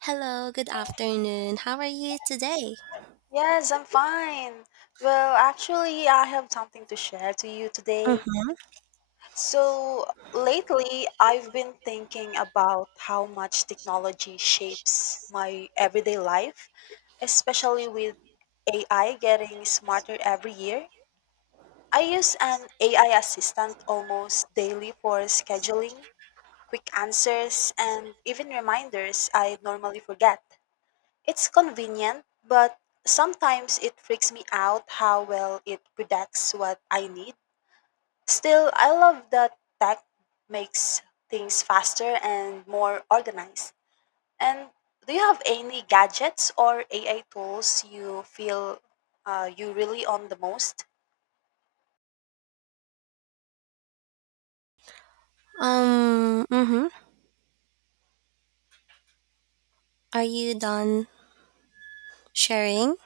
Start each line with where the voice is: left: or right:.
right: Hello, good afternoon. How are you today?
left: Yes, I'm fine. Well, actually, I have something to share to you today.
right: Mhm.
left: So, lately, I've been thinking about how much technology shapes my everyday life, especially with AI getting smarter every year. I use an AI assistant almost daily for scheduling, quick answers, and even reminders I normally forget. It's convenient, but sometimes it freaks me out how well it predicts what I need. Still, I love that tech makes things faster and more organized. And do you have any gadgets or AI tools you feel you really on the most?
right: Mm-hmm. Are you done sharing?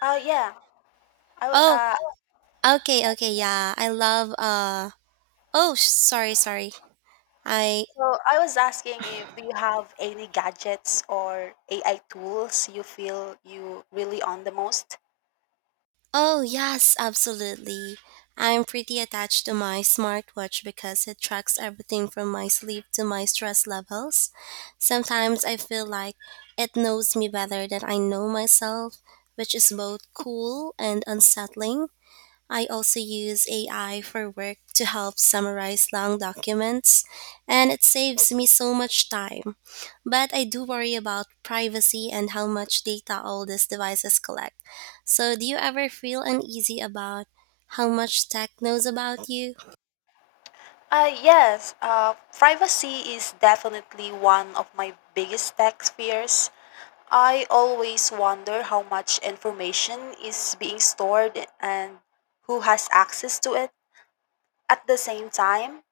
left: Yeah. I, w-
right: Oh,
left: uh,
right: okay, okay, yeah. I love oh sorry, sorry. I
left: so I was asking if do you have any gadgets or AI tools you feel you really on the most?
right: oh yes, absolutely. I'm pretty attached to my smartwatch because it tracks everything from my sleep to my stress levels. Sometimes I feel like it knows me better than I know myself, which is both cool and unsettling. I also use AI for work to help summarize long documents, and it saves me so much time. But I do worry about privacy and how much data all these devices collect. So, do you ever feel uneasy about how much tech knows about you?
left: Yes, privacy is definitely one of my biggest tech fears. I always wonder how much information is being stored and who has access to it. At the same time,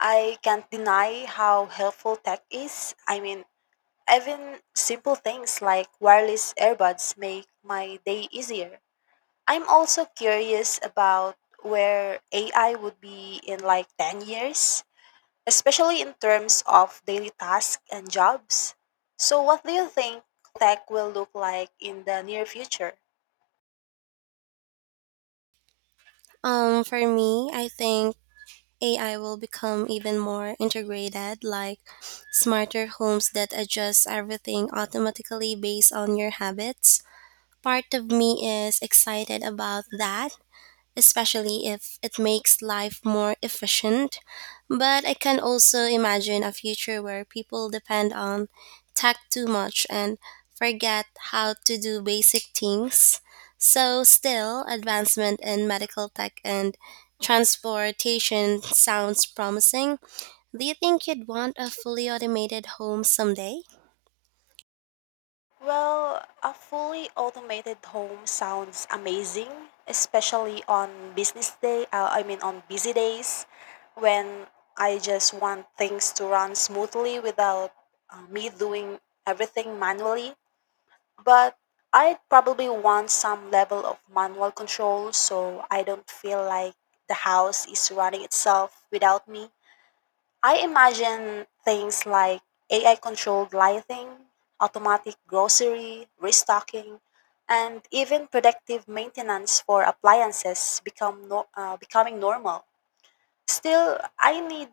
left: I can't deny how helpful tech is. I mean, even simple things like wireless earbuds make my day easier. I'm also curious about where AI would be in like 10 years, especially in terms of daily tasks and jobs. So, what do you think tech will look like in the near future?
right: For me, I think AI will become even more integrated, like smarter homes that adjust everything automatically based on your habits. Part of me is excited about that, especially if it makes life more efficient. But I can also imagine a future where people depend on tech too much and forget how to do basic things. So, still, advancement in medical tech and transportation sounds promising. Do you think you'd want a fully automated home someday?
left: Well, a fully automated home sounds amazing, especially on business day, I mean on busy days, when I just want things to run smoothly without me doing everything manually. But I'd probably want some level of manual control so I don't feel like the house is running itself without me. I imagine things like AI controlled lighting, automatic grocery, restocking, and even predictive maintenance for appliances become no, becoming normal. Still, I need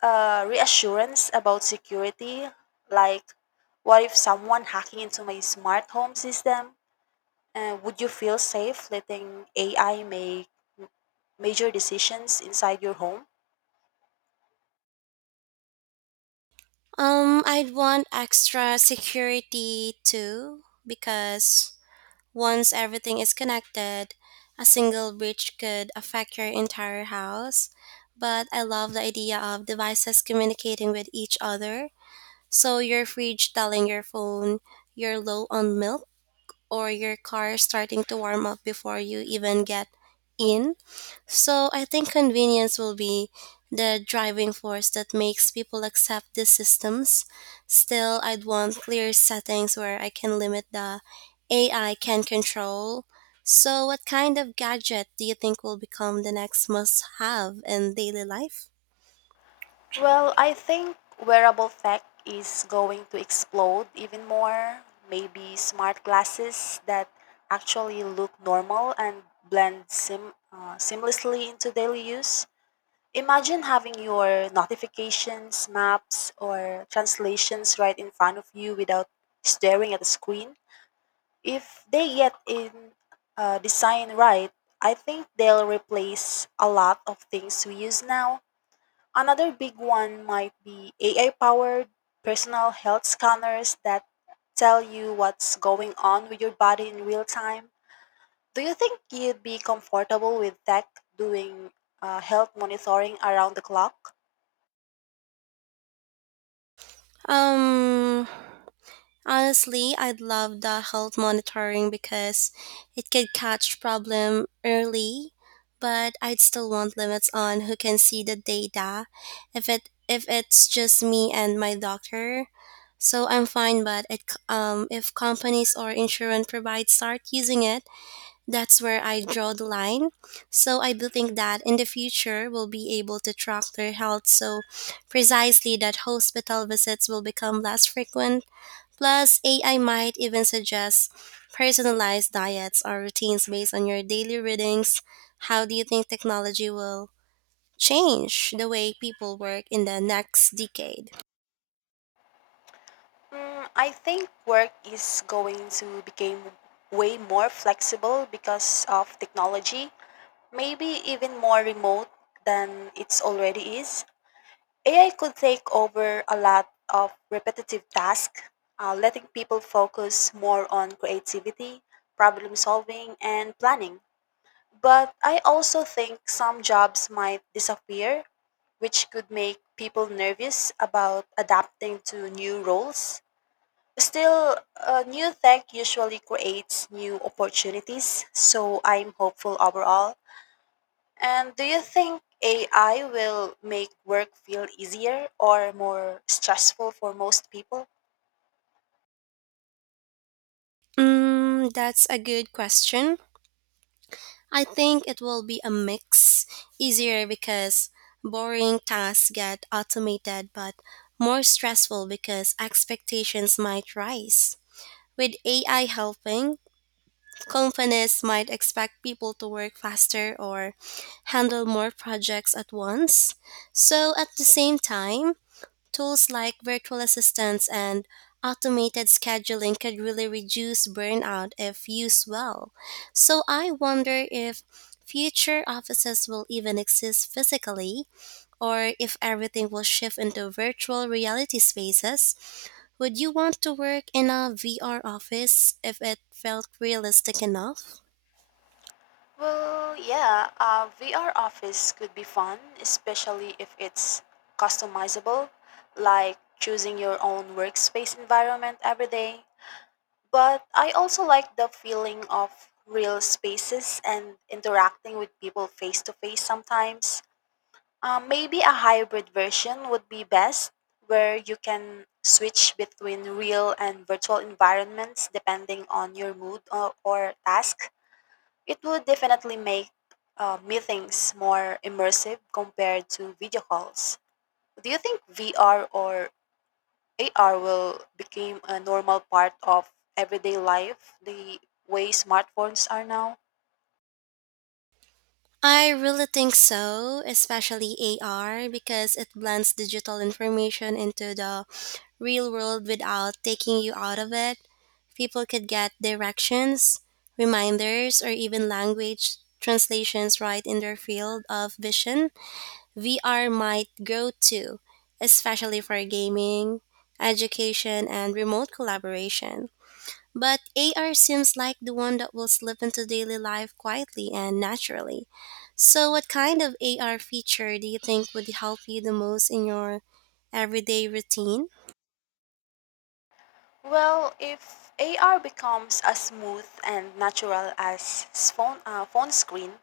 left: reassurance about security, like what if someone hacking into my smart home system? Would you feel safe letting AI make major decisions inside your home?
right: I'd want extra security too, because once everything is connected, a single breach could affect your entire house. But I love the idea of devices communicating with each other. So your fridge telling your phone you're low on milk, or your car starting to warm up before you even get in. So I think convenience will be the driving force that makes people accept these systems. Still, I'd want clear settings where I can limit the AI can control. So, what kind of gadget do you think will become the next must have in daily life?
left: Well, I think wearable tech is going to explode even more. Maybe smart glasses that actually look normal and blend seamlessly into daily use. Imagine having your notifications, maps, or translations right in front of you without staring at the screen. If they get in design right, I think they'll replace a lot of things we use now. Another big one might be AI powered personal health scanners that tell you what's going on with your body in real time. Do you think you'd be comfortable with tech doing health monitoring around the clock?
right: Um, Honestly, I'd love the health monitoring because it could catch problem early, but I'd still want limits on who can see the data if it's just me and my doctor. So I'm fine, but if companies or insurance providers start using it, that's where I draw the line. So I do think that in the future we'll be able to track their health so precisely that hospital visits will become less frequent. Plus, AI might even suggest personalized diets or routines based on your daily readings. How do you think technology will change the way people work in the next decade?
left: I think work is going to become way more flexible because of technology. Maybe even more remote than it's already is. AI could take over a lot of repetitive tasks, letting people focus more on creativity, problem solving, and planning. But I also think some jobs might disappear, which could make people nervous about adapting to new roles. Still, new tech usually creates new opportunities, so I'm hopeful overall. And do you think AI will make work feel easier or more stressful for most people?
right: Mm, that's a good question. I think it will be a mix, easier because boring tasks get automated, but more stressful because expectations might rise. With AI helping, companies might expect people to work faster or handle more projects at once. So, at the same time, tools like virtual assistants and automated scheduling could really reduce burnout if used well. So, I wonder if future offices will even exist physically or if everything will shift into virtual reality spaces. Would you want to work in a VR office if it felt realistic enough?
left: Well, yeah, a VR office could be fun, especially if it's customizable, like choosing your own workspace environment every day. But I also like the feeling of real spaces and interacting with people face to face sometimes. Maybe a hybrid version would be best, where you can switch between real and virtual environments depending on your mood or task. It would definitely make meetings more immersive compared to video calls. Do you think VR or AR will become a normal part of everyday life the way smartphones are now?
right: I really think so, especially AR, because it blends digital information into the real world without taking you out of it. People could get directions, reminders, or even language translations right in their field of vision. VR might grow too, especially for gaming, education, and remote collaboration. But AR seems like the one that will slip into daily life quietly and naturally. So, what kind of AR feature do you think would help you the most in your everyday routine?
left: Well, if AR becomes as smooth and natural as phone screen,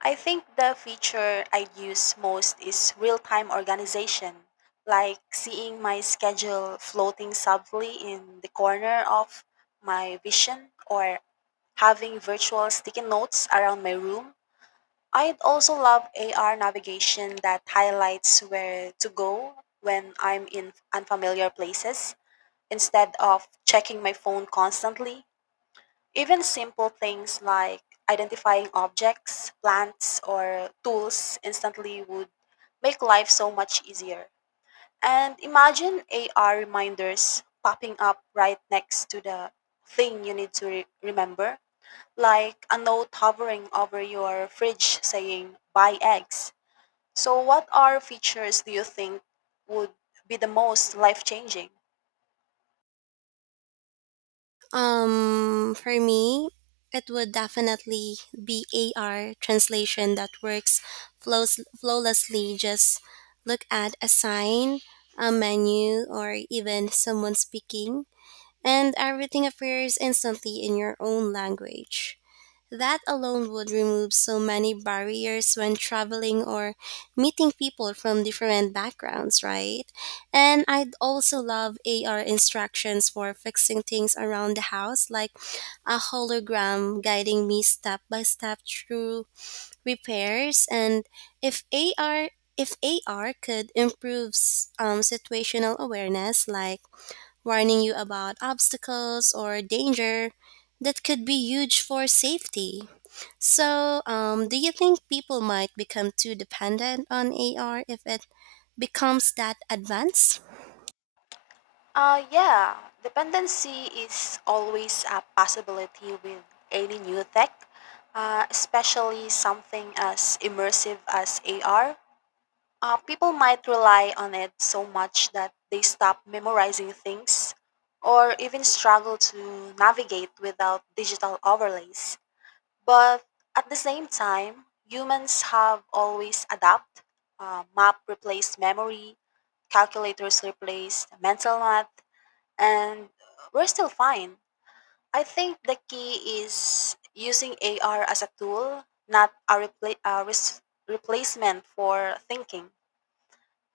left: I think the feature I'd use most is real time organization, like seeing my schedule floating subtly in the corner of my vision or having virtual sticky notes around my room. I'd also love AR navigation that highlights where to go when I'm in unfamiliar places instead of checking my phone constantly. Even simple things like identifying objects, plants, or tools instantly would make life so much easier. And imagine AR reminders popping up right next to the thing you need to remember, like a note hovering over your fridge saying, buy eggs. So, what are features do you think would be the most life changing?
right: For me, it would definitely be AR translation that works flows flawlessly. Just look at a sign, a menu, or even someone speaking, and everything appears instantly in your own language. That alone would remove so many barriers when traveling or meeting people from different backgrounds, right? And I'd also love AR instructions for fixing things around the house, like a hologram guiding me step by step through repairs. And if AR if AR could improve situational awareness, like warning you about obstacles or danger, that could be huge for safety. So, do you think people might become too dependent on AR if it becomes that advanced?
left: Yeah, dependency is always a possibility with any new tech, especially something as immersive as AR. People might rely on it so much that they stop memorizing things or even struggle to navigate without digital overlays. But at the same time, humans have always adapt. Map replaced memory, calculators replaced mental math, and we're still fine. I think the key is using AR as a tool, not a replacement for thinking.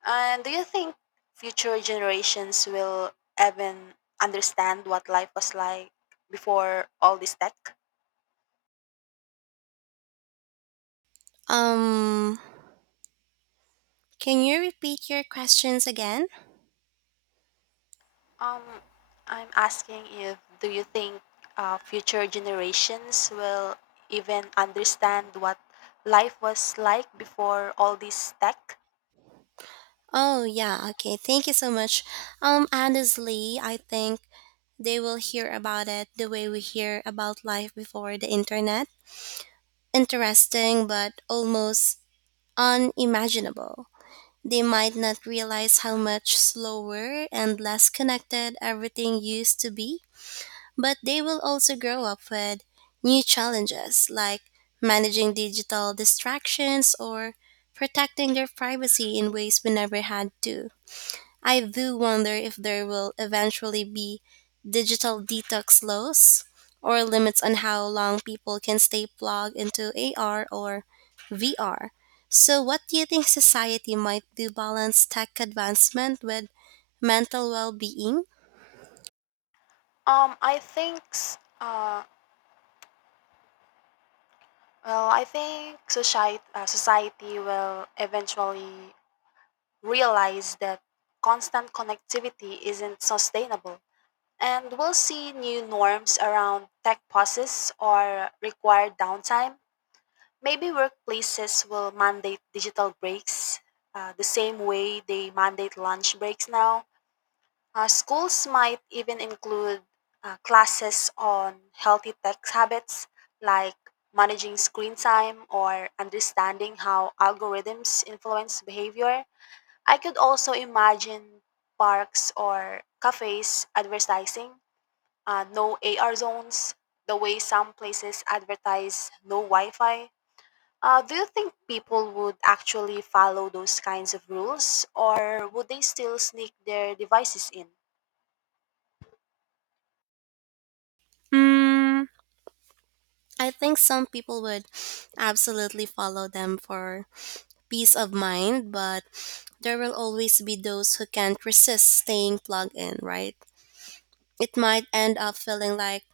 left: And do you think future generations will even understand what life was like before all this tech?
right: Um, can you repeat your questions again?
left: Um, I'm asking if do you think future generations will even understand what life was like before all this tech?
right: Oh, yeah, okay. Thank you so much. Honestly, I think they will hear about it the way we hear about life before the internet. Interesting, but almost unimaginable. They might not realize how much slower and less connected everything used to be. But they will also grow up with new challenges like managing digital distractions or protecting their privacy in ways we never had to. I do wonder if there will eventually be digital detox laws or limits on how long people can stay plugged into AR or VR. So, what do you think society might do balance tech advancement with mental well being?
left: Um, I think, s- uh, well, I think society, will eventually realize that constant connectivity isn't sustainable, and we'll see new norms around tech pauses or required downtime. Maybe workplaces will mandate digital breaks, the same way they mandate lunch breaks now. Schools might even include classes on healthy tech habits, like managing screen time or understanding how algorithms influence behavior. I could also imagine parks or cafes advertising no AR zones, the way some places advertise no Wi Fi. Do you think people would actually follow those kinds of rules or would they still sneak their devices in?
right: Mm, I think some people would absolutely follow them for peace of mind, but there will always be those who can't resist staying plugged in, right? It might end up feeling like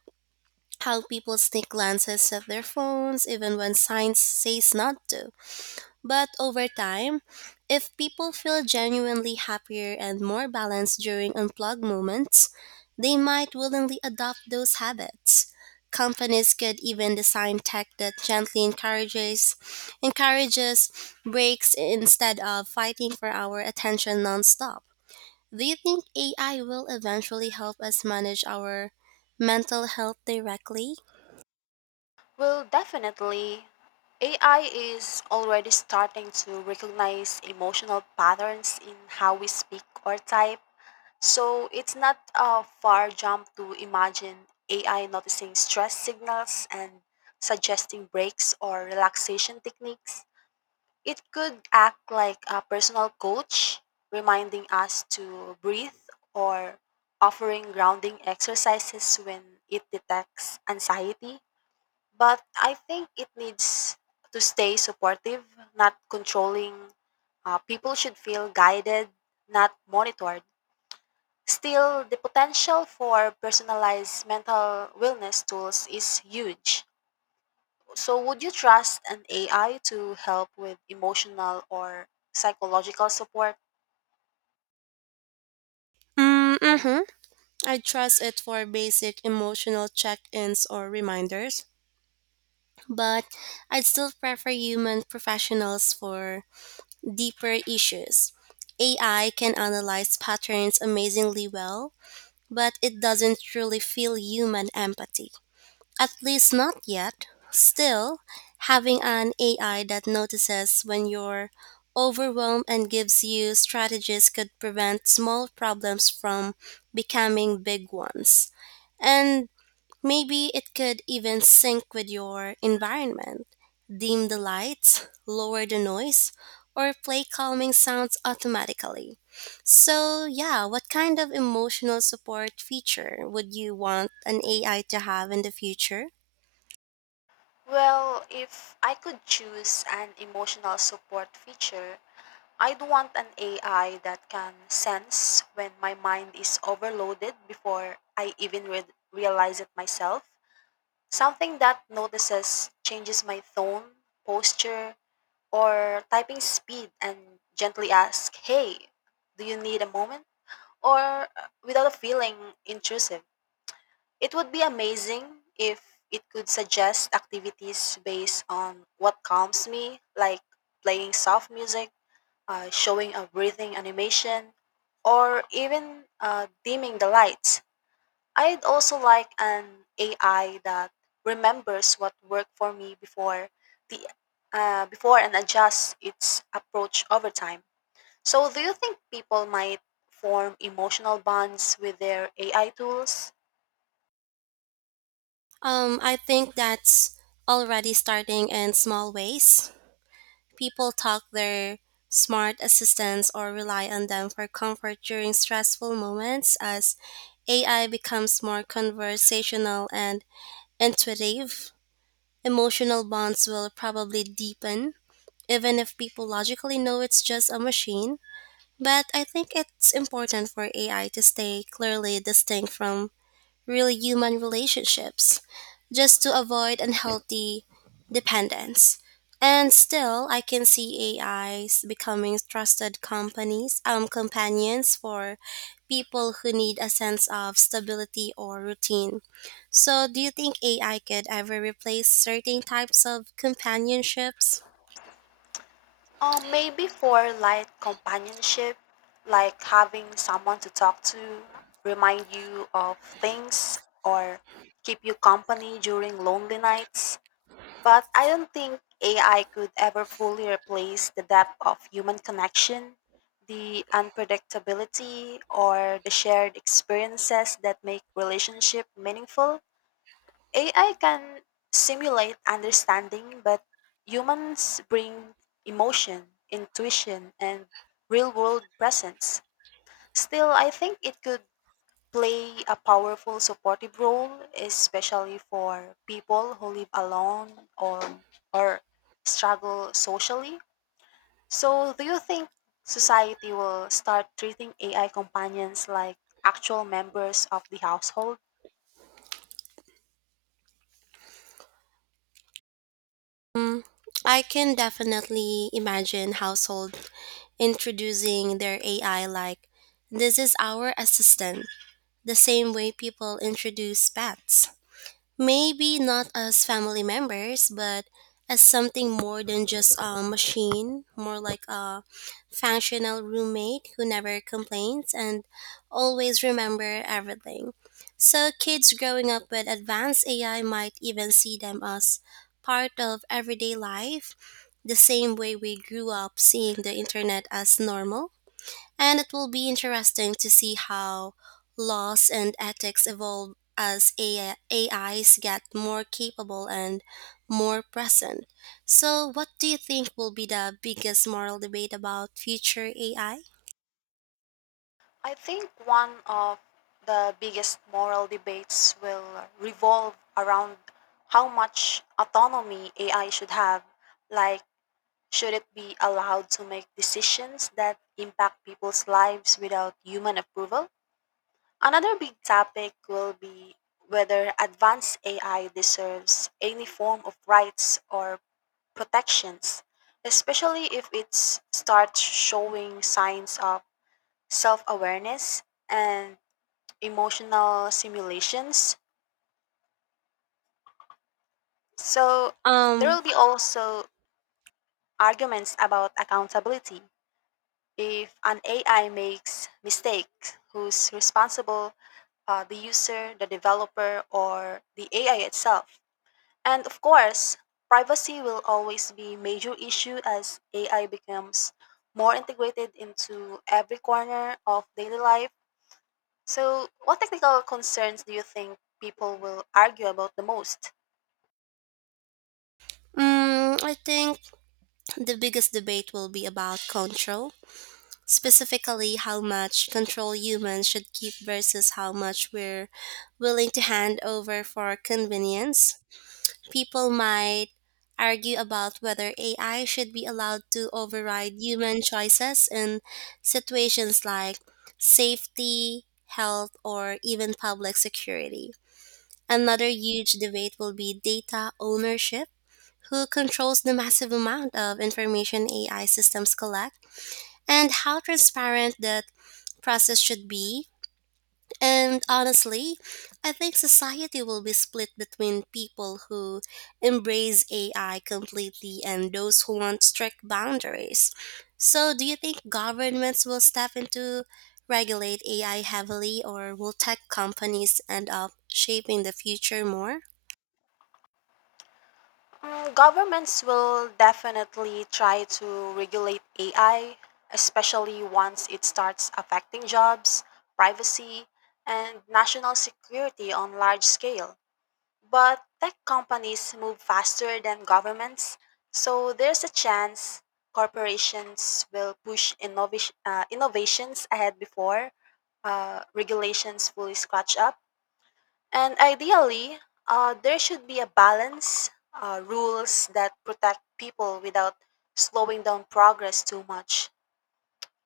right: how people sneak glances at their phones even when signs says not to. But over time, if people feel genuinely happier and more balanced during unplugged moments, they might willingly adopt those habits. Companies could even design tech that gently encourages breaks instead of fighting for our attention nonstop. Do you think AI will eventually help us manage our mental health directly?
left: Well, definitely. AI is already starting to recognize emotional patterns in how we speak or type. So it's not a far jump to imagine AI noticing stress signals and suggesting breaks or relaxation techniques. It could act like a personal coach, reminding us to breathe or offering grounding exercises when it detects anxiety. But I think it needs to stay supportive, not controlling. People should feel guided, not monitored. Still, the potential for personalized mental wellness tools is huge. So, would you trust an AI to help with emotional or psychological support?
right: Mm-hmm. I trust it for basic emotional check ins or reminders, but I'd still prefer human professionals for deeper issues. AI can analyze patterns amazingly well, but it doesn't truly feel human empathy. At least not yet. Still, having an AI that notices when you're overwhelmed and gives you strategies could prevent small problems from becoming big ones. And maybe it could even sync with your environment, dim the lights, lower the noise, or play calming sounds automatically. So, yeah, what kind of emotional support feature would you want an AI to have in the future?
left: Well, if I could choose an emotional support feature, I'd want an AI that can sense when my mind is overloaded before I even realize it myself. Something that notices changes my tone, posture, or typing speed and gently asks, hey, do you need a moment? Or without a feeling intrusive. It would be amazing if it could suggest activities based on what calms me, like playing soft music, showing a breathing animation, or even dimming the lights. I'd also like an AI that remembers what worked for me before the before and adjusts its approach over time. So, do you think people might form emotional bonds with their AI tools?
right: I think that's already starting in small ways. People talk their smart assistants or rely on them for comfort during stressful moments as AI becomes more conversational and intuitive. Emotional bonds will probably deepen, even if people logically know it's just a machine. But I think it's important for AI to stay clearly distinct from really human relationships just to avoid unhealthy dependence. And still, I can see AIs becoming trusted companions for people who need a sense of stability or routine. So, do you think AI could ever replace certain types of companionships?
left: Maybe for light companionship, like having someone to talk to, remind you of things, or keep you company during lonely nights. But I don't think AI could ever fully replace the depth of human connection, the unpredictability, or the shared experiences that make relationship meaningful. AI can simulate understanding, but humans bring emotion, intuition, and real world presence. Still, I think it could play a powerful supportive role, especially for people who live alone or, or struggle socially. So, do you think society will start treating AI companions like actual members of the household?
right: Mm, I can definitely imagine household introducing their AI like, this is our assistant the same way people introduce pets. Maybe not as family members, but as something more than just a machine, more like a functional roommate who never complains and always remember everything. So kids growing up with advanced AI might even see them as part of everyday life, the same way we grew up seeing the internet as normal, and it will be interesting to see how laws and ethics evolve as AI AIs get more capable and more present. So, what do you think will be the biggest moral debate about future AI?
left: I think one of the biggest moral debates will revolve around how much autonomy AI should have. Like, should it be allowed to make decisions that impact people's lives without human approval? Another big topic will be whether advanced AI deserves any form of rights or protections, especially if it starts showing signs of self awareness and emotional simulations. So there
right: Um,
left: will be also arguments about accountability. If an AI makes mistakes, who's responsible? The user, the developer, or the AI itself? And of course, privacy will always be a major issue as AI becomes more integrated into every corner of daily life. So, what technical concerns do you think people will argue about the most?
right: I think the biggest debate will be about control, specifically how much control humans should keep versus how much we're willing to hand over for convenience. People might argue about whether AI should be allowed to override human choices in situations like safety, health, or even public security. Another huge debate will be data ownership. Who controls the massive amount of information AI systems collect, and how transparent that process should be? And honestly, I think society will be split between people who embrace AI completely and those who want strict boundaries. So, do you think governments will step into regulate AI heavily or will tech companies end up shaping the future more?
left: Governments will definitely try to regulate AI, especially once it starts affecting jobs, privacy, and national security on large scale. But tech companies move faster than governments, so there's a chance corporations will push innovations ahead before regulations fully scratch up. And ideally, there should be a balance, rules that protect people without slowing down progress too much.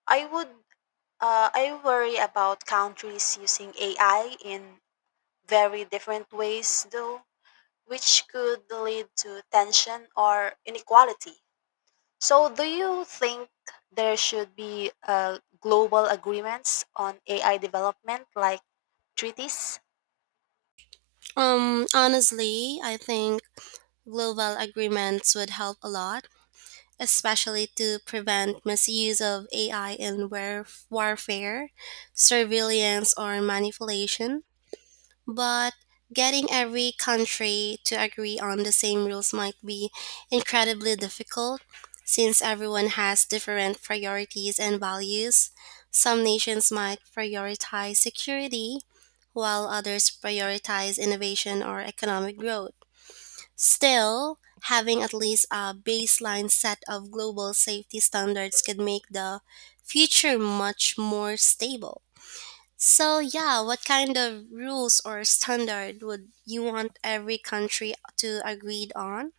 left: I would, I worry about countries using AI in very different ways, though, which could lead to tension or inequality. So, do you think there should be global agreements on AI development, like treaties?
right: Honestly, I think global agreements would help a lot, especially to prevent misuse of AI in warfare, surveillance, or manipulation. But getting every country to agree on the same rules might be incredibly difficult since everyone has different priorities and values. Some nations might prioritize security, while others prioritize innovation or economic growth. Still, having at least a baseline set of global safety standards could make the future much more stable. So, yeah, what kind of rules or standard would you want every country to agree on?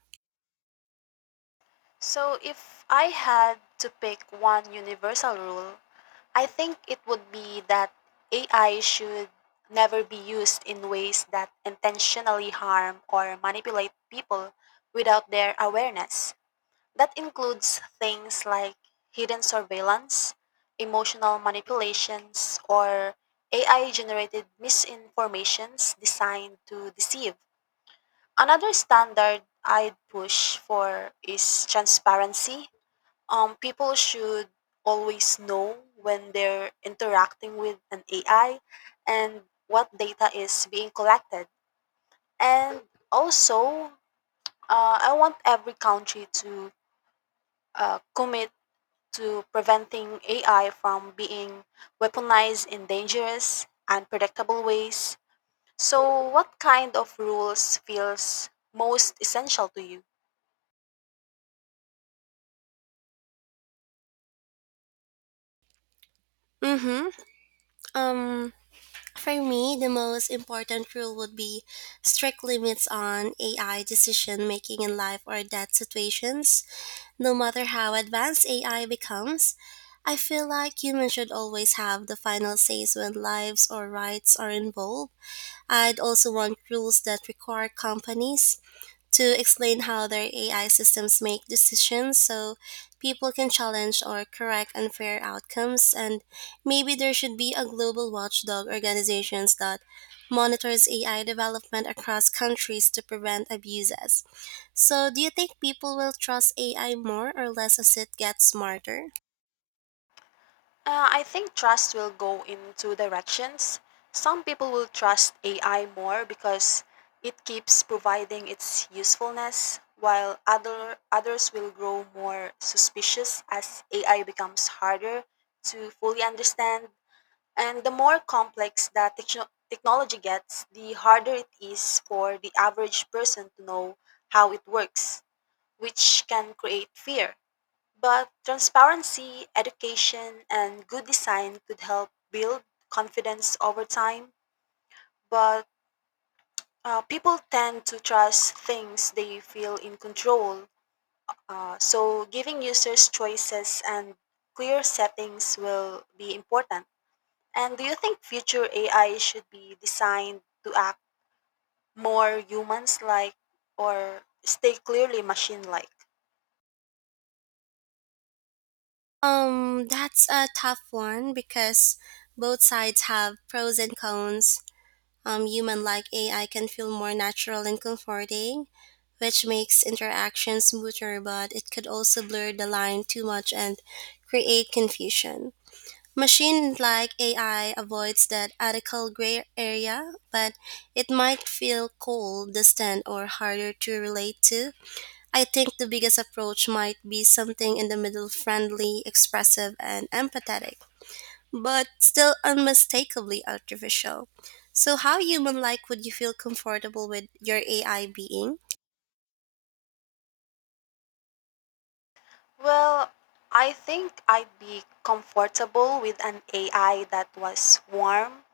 left: So, if I had to pick one universal rule, I think it would be that AI should never be used in ways that intentionally harm or manipulate people without their awareness. That includes things like hidden surveillance, emotional manipulations, or AI generated misinformations designed to deceive. Another standard I'd push for is transparency. People should always know when they're interacting with an AI and what data is being collected. And also, I want every country to commit to preventing AI from being weaponized in dangerous, unpredictable ways. So, what kind of rules feels most essential to you?
right: Mm-hmm. Um, for me, the most important rule would be strict limits on AI decision making in life or death situations. No matter how advanced AI becomes, I feel like humans should always have the final say when lives or rights are involved. I'd also want rules that require companies to explain how their AI systems make decisions so people can challenge or correct unfair outcomes. And maybe there should be a global watchdog organizations that monitors AI development across countries to prevent abuses. So, do you think people will trust AI more or less as it gets smarter?
left: I think trust will go in two directions. Some people will trust AI more because it keeps providing its usefulness, while others will grow more suspicious as AI becomes harder to fully understand. And the more complex the technology gets, the harder it is for the average person to know how it works, which can create fear. But transparency, education, and good design could help build confidence over time. But people tend to trust things they feel in control. So, giving users choices and clear settings will be important. And do you think future AI should be designed to act more humans like or stay clearly machine like?
right: That's a tough one because both sides have pros and cons. Human like AI can feel more natural and comforting, which makes interaction smoother, but it could also blur the line too much and create confusion. Machine like AI avoids that ethical gray area, but it might feel cold, distant, or harder to relate to. I think the biggest approach might be something in the middle friendly, expressive, and empathetic but still unmistakably artificial. So, how human like would you feel comfortable with your AI being?
left: Well, I think I'd be comfortable with an AI that was warm,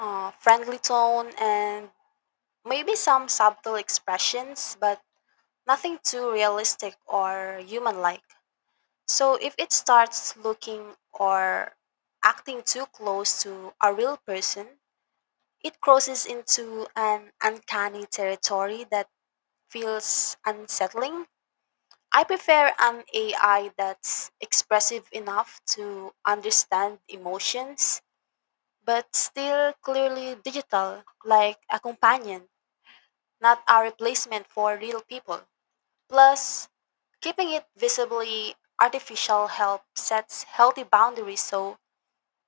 left: friendly tone, and maybe some subtle expressions, but nothing too realistic or human like. So if it starts looking or acting too close to a real person, it crosses into an uncanny territory that feels unsettling. I prefer an AI that's expressive enough to understand emotions, but still clearly digital, like a companion, not a replacement for real people. Plus, keeping it visibly artificial helps sets healthy boundaries so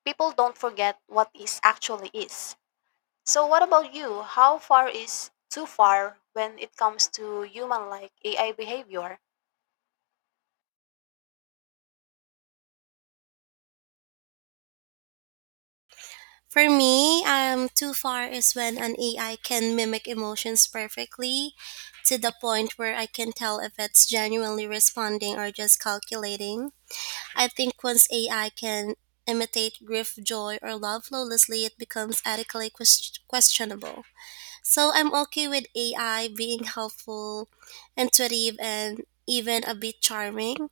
left: people don't forget what is actually is. So what about you? How far is too far when it comes to human like AI behavior?
right: For me, too far is when an AI can mimic emotions perfectly to the point where I can tell if it's genuinely responding or just calculating. I think once AI can imitate grief, joy, or love flawlessly, it becomes ethically questionable. So I'm okay with AI being helpful, intuitive, and even a bit charming.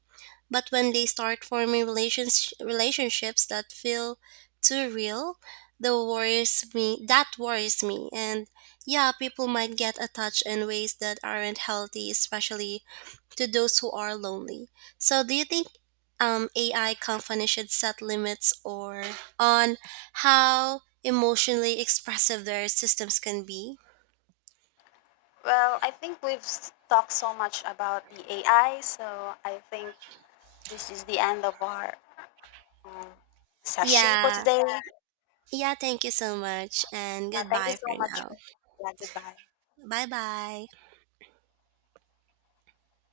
right: But when they start forming relationships that feel too real, that worries me. That worries me. And yeah, people might get attached in ways that aren't healthy, especially to those who are lonely. So do you think AI companies should set limits or on how emotionally expressive their systems can be?
left: Well, I think we've talked so much about the AI, so I think this is the end of our session for
right: Yeah.
left: today.
right: Yeah, thank you so much and
left: Thank you
right: goodbye
left: so
right: for
left: much.
right: now.
left: Yeah, goodbye.
right: Bye bye.